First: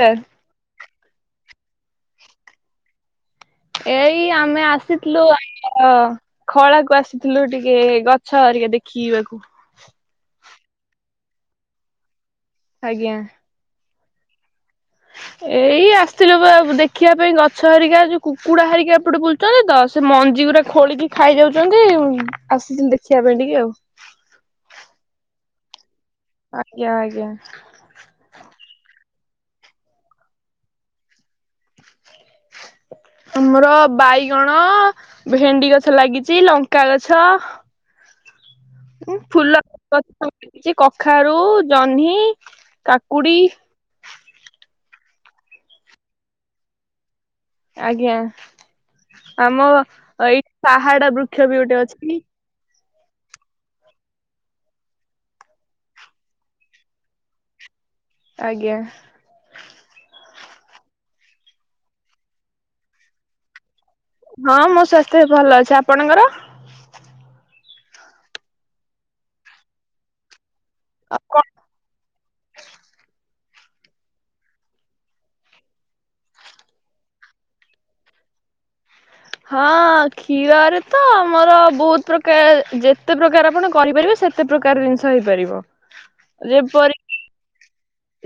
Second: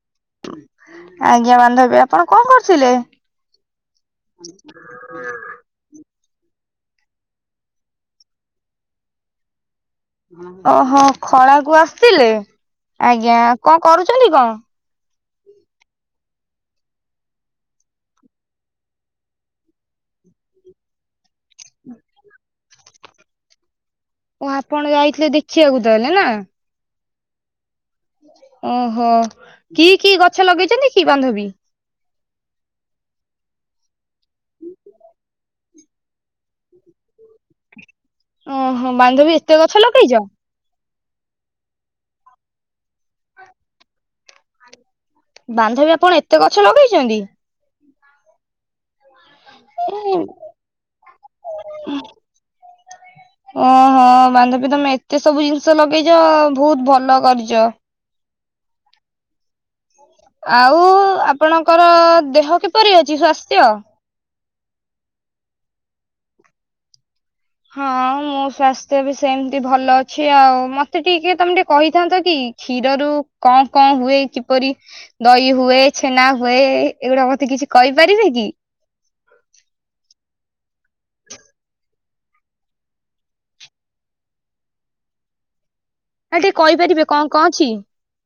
Sir ଆଜ୍ଞା ବାନ୍ଧବି ଆପଣ କଣ କରୁଥିଲେ? ଏଇ ଆମେ ଆସ ଆସିଥିଲୁ ଆ ଖଳାକୁ ଆସିଥିଲୁ ଟିକେ ଗଛ ଆରିକା ଦେଖିବାକୁ। ଓହୋ ଖଳା କୁ ଆସିଥିଲେ ଆଜ୍ଞା କଣ କରୁଛନ୍ତି କଣ? ଏଇ ଆସିଥିଲୁ ବା ଦେଖିବା ପାଇଁ ଗଛ ହାରିକା ଯୋଉ କୁକୁଡା ହାରିକା ଏପଟେ ବୁଲ ଛନ୍ତି ତ ସେ ମଞ୍ଜି ଗୁରା ଖୋଳିକି ଖାଇ ଯାଉଛନ୍ତି ଆସିଛି ଦେଖିବା ପାଇଁ ଟିକେ ଆଉ। ଓ ଆପଣ ଯାଇଥିଲେ ଦେଖିବାକୁ ତାହଲେ ନା? ଆଜ୍ଞା ଆଜ୍ଞା। ଓହୋ କି କି ଗଛ ଲଗେଇଛନ୍ତି କି ବାନ୍ଧବୀ? ଆମର ବାଇଗଣ ଭେଣ୍ଡି ଗଛ ଲାଗିଛି ଲଙ୍କା ଗଛ ଓହୋ ମୁଁ ବାନ୍ଧବୀ ଏତେ ଫୁଲ ଗଛ ଲଗେଇଛ? କିଛି କଖାରୁ, ଜହ୍ନି, କାକୁଡି ବାନ୍ଧବୀ ଆପଣ ଏତେ ଗଛ ଲଗେଇଛନ୍ତି? ଆଜ୍ଞା ଆମ ଏଇଠି ପାହାଡ ବୃକ୍ଷ ବି ଗୋଟେ ଅଛି। ଓହୋ ବାନ୍ଧବୀ ତମେ ଏତେ ସବୁ ଜିନିଷ ଲଗେଇଛ ବହୁତ ଭଲ କରିଛ। ଆଜ୍ଞା। ଆଉ ଆପଣଙ୍କର ଦେହ କିପରି ଅଛି ସ୍ୱାସ୍ଥ୍ୟ? ହଁ ମୋ ସ୍ଵାସ୍ଥ୍ୟ ଭଲ ଅଛି ଆପଣଙ୍କର? ହଁ ମୋ ସ୍ଵାସ୍ଥ୍ୟ ବି ସେମିତି ଭଲ ଅଛି ଆଉ ମତେ ଟିକେ ତମେ ଟିକେ କହିଥାନ୍ତ କି କ୍ଷୀରରୁ କଣ କଣ ହୁଏ କିପରି? ଦହି ହୁଏ ଛେନା ହୁଏ ଏଗୁଡା ମତେ କିଛି କହିପାରିବେ କି? ହଁ କ୍ଷୀରରୁ ତ ଆମର ବହୁତ ପ୍ରକା କାର ଯେତେ ପ୍ରକାର ଆପଣ କରିପାରିବେ ସେତେ ପ୍ରକାର ଜିନିଷ ହେଇପାରିବ। ନା ଟିକେ ଯେପରି କହିପାରିବେ କଣ କଣ ଅଛି?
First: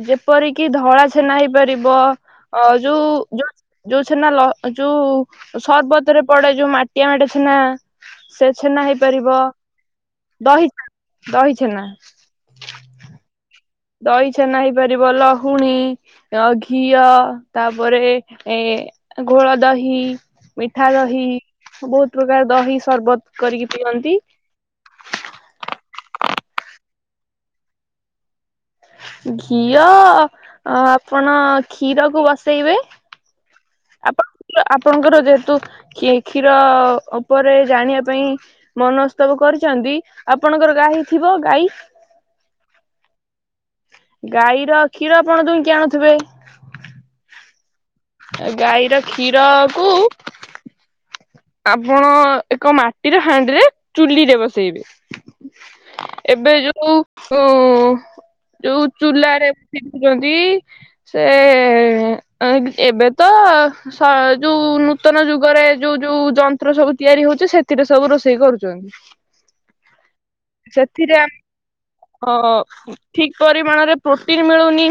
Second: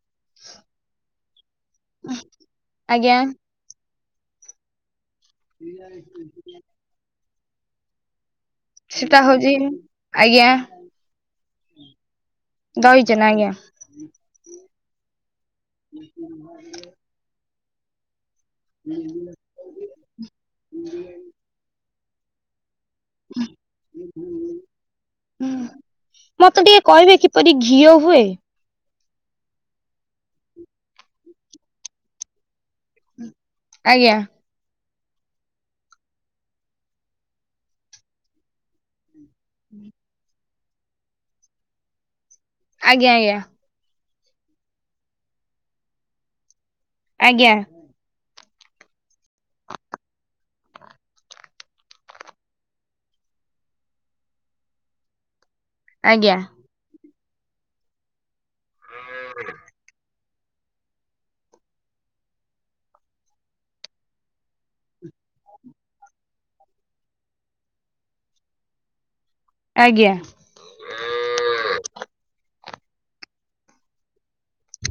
ଯେପରିକି ଧଳା ଛେନା ହେଇପାରିବ ଅ ଯୋଉ ଆଜ୍ଞା ଯୋଉ ଯୋଉ ଛେନା ଲ ଯୋଉ ସର୍ବତରେ ପଡେ ଯୋଉ ମାଟିଆ ଛେନା ସେ ଛେନା ସେଟା ହେଇପାରିବ ହଉଛି ଆଜ୍ଞା ଦହି ଦହି ଛେନା। ଦଇ ଛେନା ଆଜ୍ଞା। ଦହି ଛେନା ହେଇପାରିବ ଲହୁଣୀ ଘିଅ ତାପରେ ଏ-ଏ ଗୋଳ ଦହି ମିଠା ଦହି ବହୁତ ପ୍ରକାର ଦହି ସର୍ବତ କରିକି ପିଅନ୍ତି। ହୁଁହୁ ମତେ ଟିକେ କହିବେ କିପରି ଘିଅ ହୁଏ? ଘିଅ-ଅ-ଅ ଆପଣ କ୍ଷୀରକୁୁ ବସେଇବେ। ଆଜ୍ଞା ଆପଣ ଆପଣଙ୍କର ଯେହେତୁ କ୍ଷୀ କ୍ଷୀର ଉପରେ ଜାଣିବା ପାଇଁ ମନସ୍ତପ କରିଛନ୍ତି ଆପଣଙ୍କର ଗାହୀ ଥିବ ଗାଈ? ଆଜ୍ଞା-ଆଜ୍ଞା। ଗାଈର କ୍ଷୀର ଆପଣ ଦୁହିଁକି ଆଣୁଥିବେ? ଆଜ୍ଞା। ଗାଈର କ୍ଷୀରକୁ ଆପଣ ଏକ ମାଟିର ହାଣ୍ଡିରେ ଚୁଲିରେ ବସେଇବେ। ଆଜ୍ଞା ଏବେ ଯୋଉ-ଉ-ଉ ଉଁ-ଉଁ ଯୋଉ ଚୁଲାରେ ପିନ୍ଧୁଛନ୍ ନ୍ତି ସେ-ଏ-ଏ ଏବେ ତ ସେ ଯୋଉ ନୂତନ ଯୁଗରେ ଯୋଉ-ଯୋଉ ଯନ୍ତ୍ର ସବୁ ତିଆରି ହଉଛି ସେଥିରେ ସବୁ ରୋଷେଇ କରୁଛନ୍ତି। ଆଜ୍ଞା। ସେଥିରେ [inaudible] ଅଁ-ଅଁ ଠିକ୍ ପରିମାଣରେ ପ୍ରୋଟିନ୍ ମିଳୁନି।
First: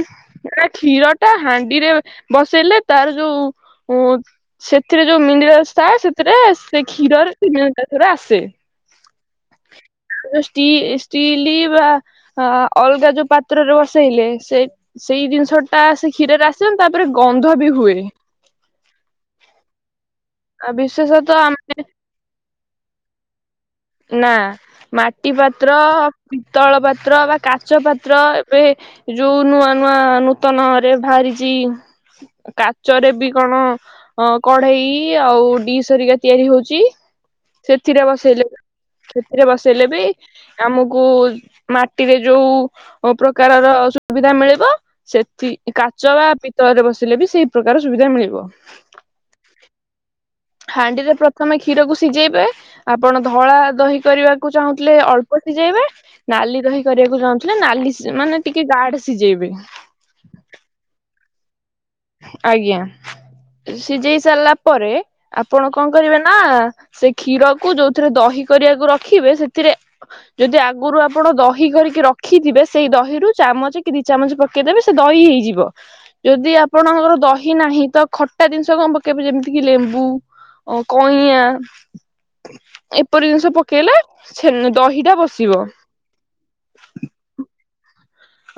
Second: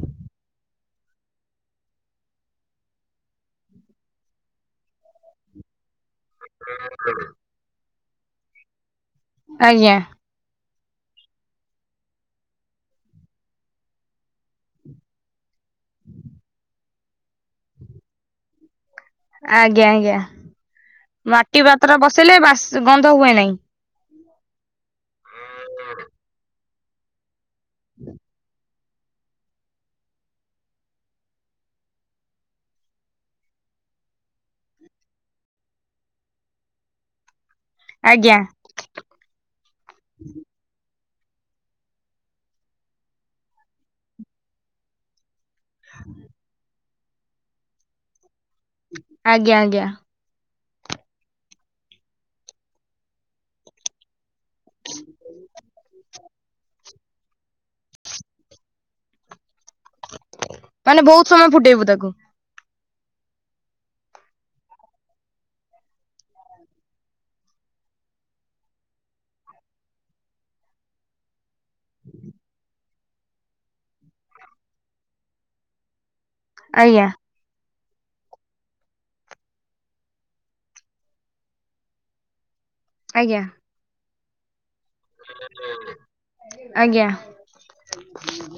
ଗୋଟେ କ୍ଷୀରଟା ହାଣ୍ଡିରେ ବସେଇଲେ ତାର ଯୋଉ ଉଁ-ଉଁ ସେଥିରେ ଯୋଉ ମିନେରାଲ୍ସ ଥାଏ ସେଥିରେ ସେ କ୍ଷୀରରେ ସେ ମିନେରାଲ୍ସ ଗୁରା ଆସେ। ଆଜ୍ଞା। ଯୋଉ ଷ୍ଟି ଷ୍ଟିଲ ବା ଅଲଗା ଯୋଉ ପାତ୍ରରେ ବସେଇଲେ ସେ ସେଇ ଜିନିଷଟା ସେ କ୍ଷୀରରେ ଆସିବନି ତାପରେ ଗନ୍ଧ ବି ହୁଏ। ଆଜ୍ଞା-ଆଜ୍ଞା ଆଉ ବିଶେଷତଃ ଆମ ମାଟି ପାତ୍ର ବସେଇଲେ ବାସ୍ ଗନ୍ଧ ହୁଏ ନାହିଁ? ନା ମାଟି ପାତ୍ର ପିତଳ ପାତ୍ର ବା କାଚ ପାତ୍ର ଏବେ ଯୋଉ ନୂଆ ନୂଆ ନୂତନରେ ବାହାରିଛି କାଚରେ ବି କଣ ଅଁ କଢେଇ ଆଉ ଡିସ୍ ହେରିକା ତିଆରି ହଉଛି ସେଥିରେ ଆଜ୍ଞା ବସେଇଲେ ସେଥିରେ ବସେଇଲେ ବି ଆମକୁ ମାଟିରେ ଯୋଉ ପ୍ରକାରର ସୁବିଧା ମିଳିବ ସେଠି କାଚ ବା ପିତଳରେ ବସିଲେ ବି ସେଇ ପ୍ରକାର ସୁବିଧା ମିଳିବ। ଆଜ୍ଞା-ଆଜ୍ଞା। ହାଣ୍ଡିରେ ପ୍ରଥମେ କ୍ଷୀରକୁ ସିଝେଇବେ। ଆପଣ ଧଳା ଦହି କରିବାକୁ ଚାହୁଁଥିଲେ ଅଳ୍ପ ସିଝେଇବେ। ନାଲି ଦହି କରିବାକୁ ଚାହୁଁଥିଲେ ନାଲି ମାନେ ଟିକେ ଗାଢ ସିଝେଇବେ। ମାନେ ବହୁତ ସମୟ ଫୁଟେଇବୁ ତାକୁ। ଆଜ୍ଞା, ସିଝେଇ ସାରିଲା ପରେ ଆପଣ କଣ କରିବେ ନା ସେ କ୍ଷୀରକୁ ଯୋଉଥିରେ ଦହି କରିବାକୁ ରଖିବେ ସେଥିରେ ଯଦି ଆଗରୁ ଆପଣ ଦହି କରିକି ରଖିଥିବେ ସେଇ ଦହିରୁ ଚାମଚେ କି ଦି ଚାମଚେ ପକେଇଦେବେ ସେ ଦହି ହେଇଯିବ ଯଦି ଆ ଆଜ୍ଞା ଆପଣଙ୍କର ଦହି ନାହିଁ ତ ଖଟ୍ ଖଟା ଜିନିଷ କଣ ପକେଇବେ ଯେମିତିକିି ଲେମ୍ବୁ କଇଁଆ ଏପରି ଆଜ୍ଞା ଜିନିଷ ପକେଇଲେ ଛେନ୍ ଦହିଟା ବସ୍ ଆଜ୍ଞା।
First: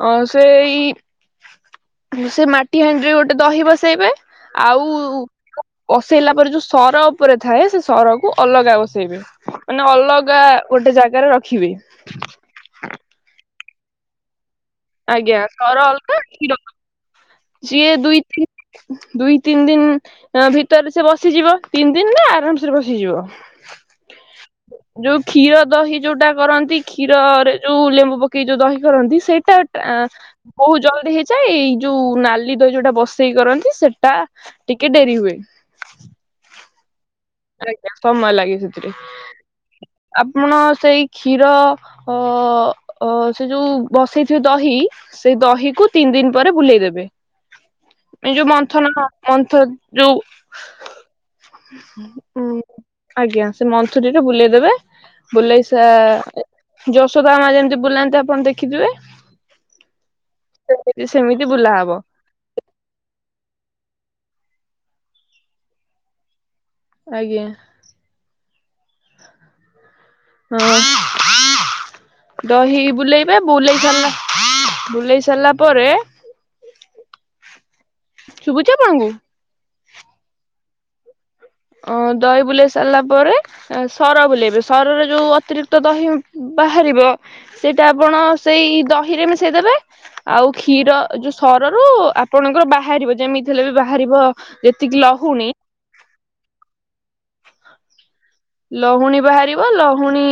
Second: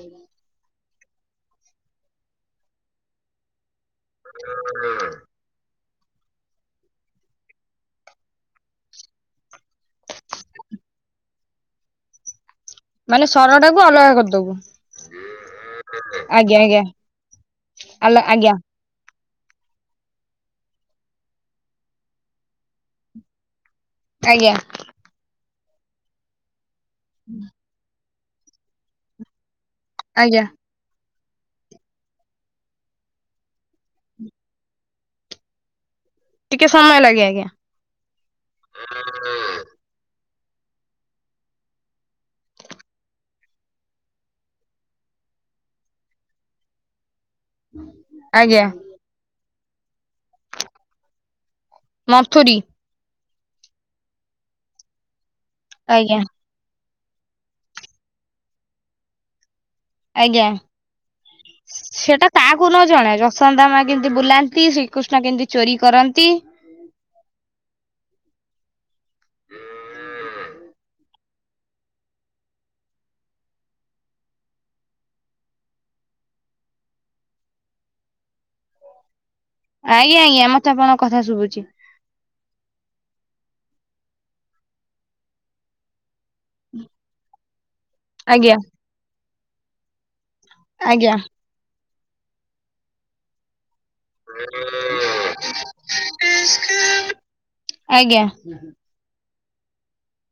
ଅ ସେଇ ସେ ମାଟି ହାଣ୍ଡିରେ ଗୋଟେ ଦହି ବସେଇବେ। ଆଉ ବସେଇଲା ପରେ ଯୋଉ ସର ଉପରେ ଥାଏ ସେ ସରକୁ ଅଲଗା ବସେଇବେ। ମାନେ ଅଲଗା ଗୋଟେ ଜାଗାରେ ରଖିବେ। ମାନେ ସର ଟାକୁ ଅଲଗା କରିଦବୁ। ଆଜ୍ଞା ସର ଅଲଗା ଆଜ୍ଞା କ୍ଷୀର ଆଜ୍ଞା ସିଏ ଆଲ ଦୁଇ ଆଜ୍ଞା ତିନି ଦୁଇ ତିନି ଦିନ୍ ଭିତରେ ସେ ବସିଯିବ ତିନି ଦିନରେ ଆରାମ୍ ସେରେ ବସିଯିବ। ଆଜ୍ଞା। ଯୋଉ କ୍ଷୀର ଦହି ଯୋଉଟା କରନ୍ତି କ୍ଷୀରରେ ଯୋଉ ଲେମ୍ବୁ ପକେଇକି ଯୋଉ ଦହି କରନ୍ତି ସେଇଟା ଆଁ ଆଜ୍ଞା। ବହୁତ ଜଲ୍ଦି ହେଇ ଯାଇ ଏଇ ଯୋଉ ନାଲି ଦହି ଯୋଉଟା ବସେଇ କରନ୍ତି ସେଟା ଟିକେ ଡେରି ହୁଏ। ଟିକେ ସମୟ ଲାଗେ ଆଜ୍ଞା। ଆଜ୍ଞା ସମୟ ଲାଗେ ସେଥିରେ ଆପଣ ସେଇ କ୍ଷୀର ଅ ଅ ସେ ଯୋଉ ବସେଇଥିବେ ଦହି। ସେଇ ଦହିକୁ ତିନି ଦିନ ପରେ ବୁଲେଇଦେବେ। ଏ ଯୋଉ ଆଜ୍ଞା ମନ୍ଥନ ମନ୍ଥ ଯୋଉ ଉଁ ହୁଁ। ମନ୍ଥୁରୀ ଆଜ୍ଞା ସେ ମନ୍ଥୁରୀ ରେ ବୁଲେଇଦବେ ବୁଲେଇସା ଆଜ୍ଞା ଯଶୋଦା ମା ଯେମିତି ବୁଲାନ୍ତି ଆପଣ ଦେଖିଥିବେ। ସେ ସେମିତି ବୁଲା ହବ। ତାକୁ ନ ଜଣା ଯଶୋଦା ମା କେମିତି ବୁଲାନ୍ତି ଶ୍ରୀକୃଷ୍ଣ କେମିତି ଚୋରି କରନ୍ତି। ଆଜ୍ଞା। ହଁ। ଦହି ବୁଲେଇବେ ବୁଲେଇ ସାରିଲା ବୁଲେଇ ସାରିଲା ପରେ ଶୁଭୁଛି ଆପଣଙ୍କୁ? ଆଜ୍ଞା ଆଜ୍ଞା ମତେ ଆପଣଙ୍କ କଥା ଶୁଭୁଛି। ଓ ଦହି ବୁଲେଇ ସାରିଲା ପରେ ସର ବୁଲେଇବେ ସରରେ ଯୋଉ ଅତିରିକ୍ତ ଦହି ବାହାରିବ। ସେଇଟା ଆପଣ ଆଜ୍ଞା ସେଇ ଦହିରେ ମିଶେଇଦେବେ ଆଉ କ୍ଷୀର ଆଜ୍ଞା ଯୋଉ ସରରୁ ଆପଣଙ୍କର ବାହାରିବ ଯେମିତି ହେଲେ ବି ବାହାରିବ ଯେତିକି ଲହୁଣୀ। ହଁ ଆଜ୍ଞା। ଲହୁଣୀ ବାହାରିବ ଲହୁଣୀ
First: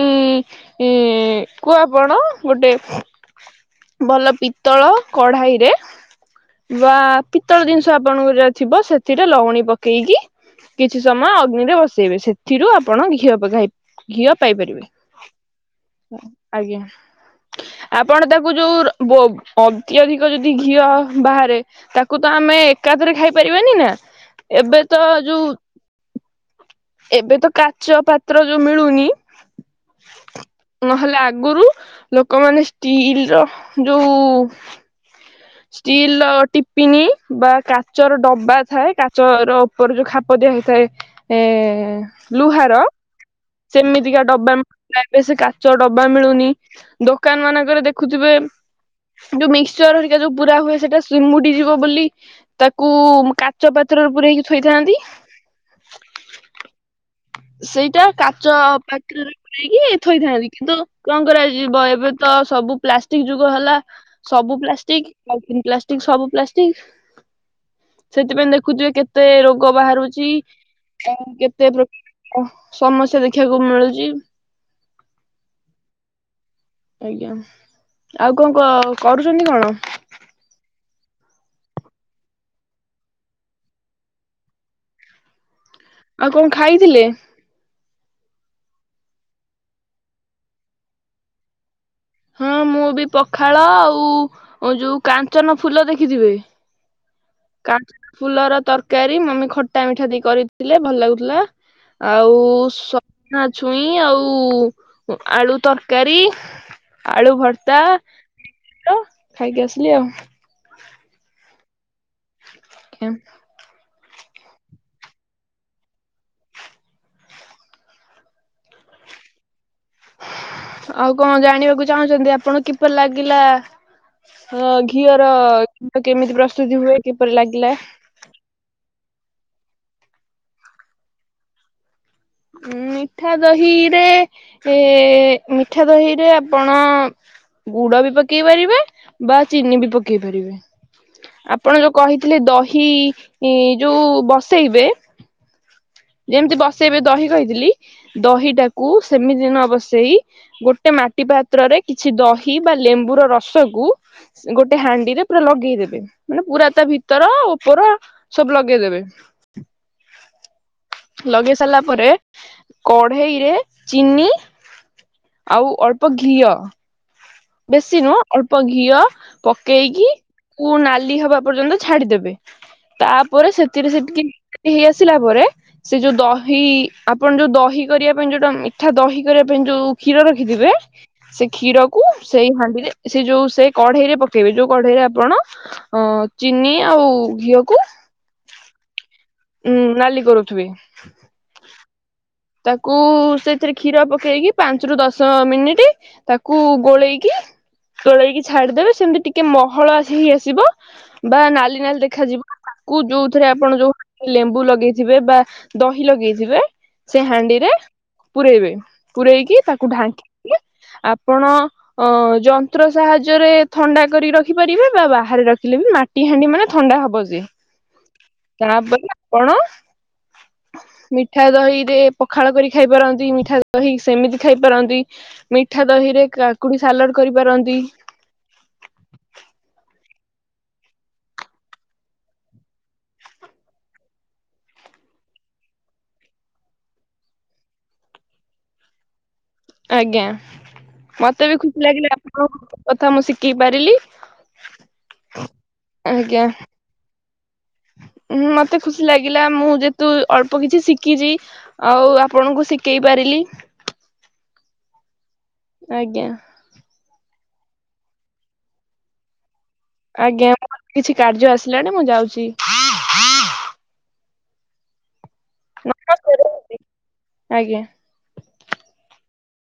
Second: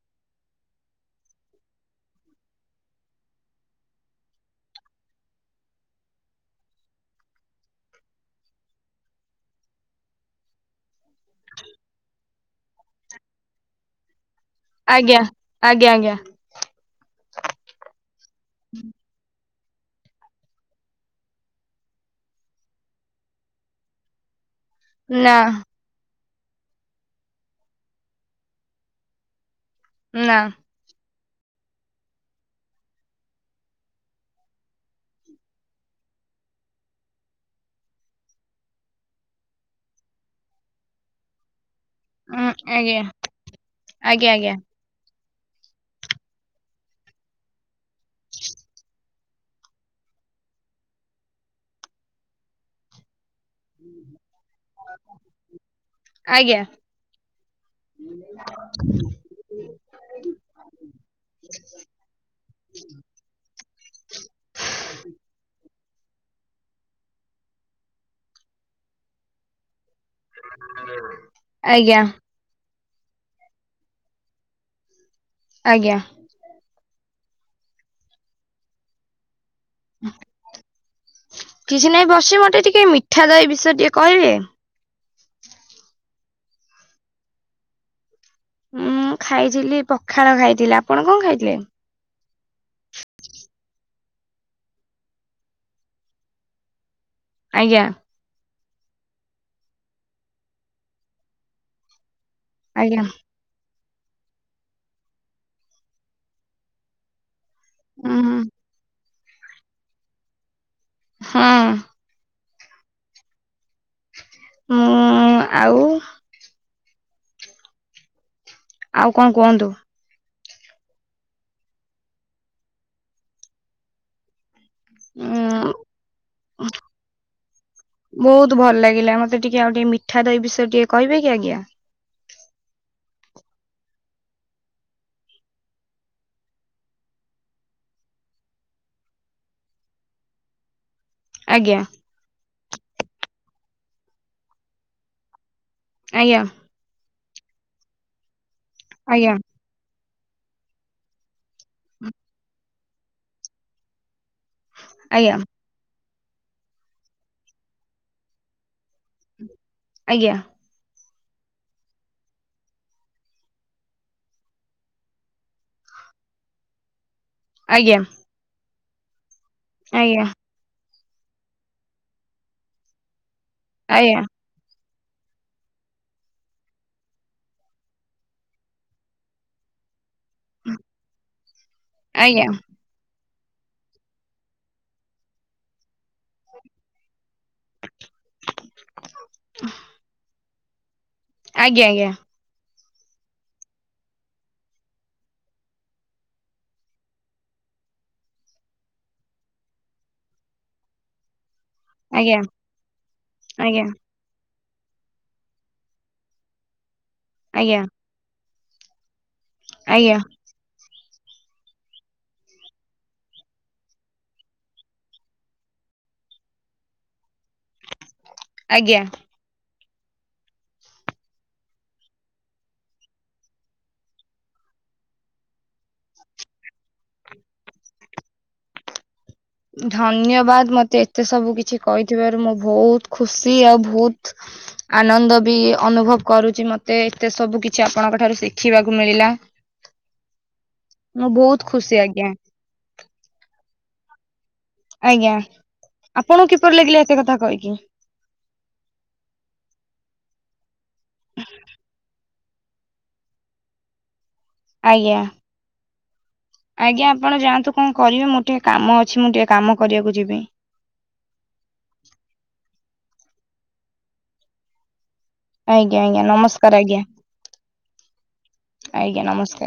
କୁ ଆପଣ ଗୋଟେ ଭଲ ପିତ୍ତଳ କଢାଇ ରେ ବା ପିତଳ ଜିନିଷ ଆପଣଙ୍କର ଯାହା ଥିବ ସେଥିରେ ଲଉଣୀ ପକେଇକି କିଛି ସମୟ ଅଗ୍ନିରେ ବସେଇବେ ସେଥିରୁ ଆପଣ ଘିଅ ପକାଇବେ। ଘିଅ ପାଇପାରିବେ ଆଜ୍ଞା ଆଜ୍ଞା ଆଜ୍ଞା ଆପଣ ଦା ଯୋଉ ବୋ ଅତ୍ୟଧିକ ଯଦି ଘିଅ ବାହାରେ। ତାକୁ ତ ଆମେ ଏକାଥରେ ଖାଇପାରିବାନି ନା ଏବେ ତ ନା ଯୋଉ ଏବେ ତ କାଚ ପାତ୍ର ଯୋଉ ମିଳୁନି। ନାଁ। ନହେଲେ ଆଗରୁ ଲୋକମାନେ ଷ୍ଟିଲ୍ ର ଯୋଉ ଷ୍ଟିଲ ଟିପିନି ବା କାଚର ଡବା ଥାଏ କାଚର ଉପରେ ଯୋଉ ଖାପ ଦିଆ ହେଇଥାଏ। ଏ ଲୁହାର ଆଜ୍ଞା ସେମିତିକା ଆଜ୍ଞା ଆଜ୍ଞା ଡବା ଏବେ ସେ କାଚ ଡବା ମିଳୁନି ଦୋକାନ ମାନଙ୍କରେ ଦେଖୁଥିବେ ଯଉ ମିକ୍ସଚର ହେରିକା ଯଉ ପୁରା ହୁଏ ସେଟା ସିମୁଡି ଯିବ ବୋଲି ତାକୁ କା କାଚ ପାତ୍ରରେ ପୁରେଇକି ଥୋଇଥାନ୍ତି ଆଜ୍ଞା ସେଇଟା କା ଚ ପାତ୍ରରେ ପୁରେଇକି ଥୋଇଥାନ୍ତି କିନ୍ତୁ କଣ କରାଯିବ ଏବେ ତ ସବୁ ପ୍ଲାଷ୍ଟିକ୍ ଯୁଗ ହେଲା ସବୁ ପ୍ଲାଷ୍ଟିକ୍ ପଲିଥିନ୍ ପ୍ଲାଷ୍ଟିକ୍ ସବୁ ପ୍ଲାଷ୍ଟିକ୍ ସେଥିପାଇଁ ଦେଖୁଥିବେ କେତେ ରୋଗ ବାହାରୁଚି ଆ- କେତେ ପ୍ର ଆଜ୍ଞା ଓ ସମସ୍ୟା ଦେଖିବାକୁ ମିଳୁଚି। ଆଜ୍ଞା। ଆଜ୍ଞା ଆଉ କଣ କ-କରୁଚନ୍ତି କଣ? କିଛି ନାଇଁ ବସିଚି ମତେ ଟିକେ ମିଠା ଦହି ବିଷୟରେ ଟିକେ କହିବେ? ଆଉ କଣ ଖାଇଥିଲେ? ମୁଁ ଖାଇଥିଲି ପଖାଳ ଖାଇଥିଲି। ଆପଣ କଣ ଖାଇଥିଲେ? ହଁ ମୁଁ ବି ପଖାଳ ଆଉ ଯଉ କାଞ୍ଚନ ଫୁଲ ଦେଖିଥିବେ କା ଆଜ୍ଞା ଫୁଲର ତରକାରୀ ମମି ଖଟା ମିଠା ଦେଇ କରିଥିଲେ ଭଲ ଲାଗୁଥିଲା ଆଉ ଆଜ୍ଞା ସଜନା ଛୁଇଁ ଆଉ ଆଳୁ ତରକାରୀ ଆଳୁ ଭର୍ତା ଉଁ ହୁଁ ତ ଖାଇକି ଆସିଲି ଆଉ। ହଁ। କେମ୍ ମୁଁ ଆଉ ଆଉ କଣ କୁହନ୍ତୁ? ଆଉ କଣ ଜାଣିବାକୁ ଚାହୁଁଚନ୍ତି ଆପଣଙ୍କୁ କିପରି ଲାଗିଲା ଅ-ଘି ଘିଅର ଉଁ କେମିତି ପ୍ରସ୍ତୁତି ହୁଏ କିପରି ଲାଗିଲା? ବହୁତ୍ ଭଲ ଲାଗିଲା ମତେ ଟିକେ ଆଉ ଟିକେ ମିଠା ଦହି ବିଷୟରେ ଟିକେ କହିବେ କି ଆଜ୍ଞା। ଉଁ- ମିଠା ଦହିରେ ଏ -ମିଠା ଦହିରେ ଆପଣ ଗୁଡ ବି ପକେଇ ପାରିବେ ବା ଚିନି ବି ପକେଇ ପାରିବେ। ଆଜ୍ଞା ଆପଣ ଯଉ କହିଥିଲେ ଦହି ଯଉ ବସେଇବେ ଆଜ୍ଞା ଯେମିତି ବସେଇବେ ଦହି କହିଥିଲି ଦହିଟାକୁ ଆଜ୍ଞା ସେମିତି ନ ବସେଇ ଗୋଟ୍ ଗୋଟେ ମାଟି ପାତ୍ରରେ କିଛି ଦହି ବା ଲେମ୍ବୁର ରସକୁ ଗୋଟେ ହାଣ୍ଡିରେ ଆଜ୍ଞା ପୁରା ଲଗେଇଦେବେ ମାନେ ପୁରା ତା ଭିତର ଉପର ସବୁ ଲଗେଇଦେବେ ଆଜ୍ଞା। ଲଗେଇ ସାରିଲା ପରେ କଢେଇରେ ଚିନି ଆଉ ଅଳ୍ପ ଘିଅ ଆଜ୍ଞା ବେଶୀ ନୁହଁ ଅଳ୍ପ ଘିଅ ପକେଇକି ଆଜ୍ଞା କୁ ନାଲି ହବା ପର୍ଯ୍ୟନ୍ତ ଛାଡିଦେବେ ତାପରେ ସେଥିରେ ଆଜ୍ଞା ସେଠିକି ହେଇ ଆସିଲା ପରେ ସେ ଯଉ ଦହି ଆପଣ ଯଉ ଦହି କରିବା ପାଇଁ ଯଉଟା ମିଠା ଦହି କରିବା ପାଇଁ ଯଉ କ୍ଷୀର ରଖିଥିବେ ସେ କ୍ଷୀରକୁ ଆଜ୍ଞା ସେଇ ହାଣ୍ଡିରେ ସେ ଯଉ ସେ କଢେଇ ରେ ପକେଇବେ ଯଉ କଢେଇରେ ଆପଣ ଅ- ଚିନି ଆଉ ଘିଅକୁ ଉଁ- ନାଲି କରୁଥିବେ ଆଜ୍ଞା- ଆଜ୍ଞା। ତାକୁ ସେଥିରେ କ୍ଷୀର ପକେଇକି ପାଞ୍ଚ୍ ରୁ ଦଶ ମିନିଟି ତାକୁ ଗୋଳେଇକି ତୋଳେଇକି ଛାଡିଦେବେ ସେମିତି ଟିକେ ମହଳ ହେ ଆସିବ ବା ନାଲି ନାଲି ଆଜ୍ଞା ଦେଖାଯିବ ତାକୁ ଯୋଉଥିରେ ଆପଣ ଯୋଉ ଲେମ୍ବୁ ଲଗେଇଥିବେ ବା ଦହି ଲଗେଇଥିବେ। ସେ ହାଣ୍ଡିରେ ଆଜ୍ଞା ପୂରେଇବେ ପୂରେଇକି ତାକୁ ଆଜ୍ଞା ଆଜ୍ଞା ଢାଙ୍କିକି ଆପଣ ଅ ଯନ୍ତ୍ର ସାହାଯ୍ୟରେ ଥଣ୍ଡା କରି ରଖିପାରିବେ ବା ବାହାରେ ରଖିଲେ ବି ମା ଟି ହାଣ୍ଡି ମାନେ ଥଣ୍ଡା ହବ ଯେ ଆଜ୍ଞା ତାପରେ ଆପଣ ମିଠା ଦହି ରେ ପଖାଳ କରି ଖାଇ ପାରନ୍ତି ମିଠା ଦହି ସେମିତି ଖାଇପାରନ୍ତି। ମିଠା ଦହି ରେ କାକୁଡି ସାଲାଡ କରିପାରନ୍ତି। ଧନ୍ୟବାଦ ମତେ ଏତେ ସବୁ କିଛି କହିଥିବାରୁ ମୁଁ ବହୁତ୍ ଖୁସି ଆଉ ବହୁତ୍ ଆନନ୍ଦ ବି ଅନୁଭବ କରୁଛି ମତେ ଏତେ ସବୁ କିଛି ଆପଣଙ୍କ ଠାରୁ ଶିଖିବାକୁ ମିଳିଲା। ଆଜ୍ଞା ମୁଁ ମତେ ବି ବହୁତ ଖୁସି ଲାଗିଲା ଆଜ୍ଞା ଆପଣଙ୍କ କଥା ମୁଁ ଶିଖେଇ ପାରିଲି। ଆଜ୍ଞା ଆପଣଙ୍କୁ କିପରି ଲାଗିଲା ଏତେ କଥା କହିକି। ହଁ ମତେ ଖୁସି ଲାଗିଲା ମୁଁ ଯେହେତୁ ଅଳ୍ପ କିଛି ଶିଖିଛି ଆଉ ଆ ଆପଣଙ୍କୁ ଶିଖାଇ ପାରିଲି। ଆଜ୍ଞା। ଆଜ୍ଞା। ଆଜ୍ଞା ଆପଣ ଯାଆନ୍ତୁ କଣ କରିବେ ମୁଁ ଟିକେ କାମ ଅଛି ମୁଁ ଟିକେ କାମ କରିବାକୁ ଯିବି। ଆଜ୍ଞା କିଛି କାର୍ଯ୍ୟ ଆସିଲାଣି ମୁଁ ଯାଉଛି। ଆଜ୍ଞା ଆଜ୍ଞା ନମସ୍କାର ଆଜ୍ଞା ଆଜ୍ଞା ଆଜ୍ଞା ନମସ୍କାର।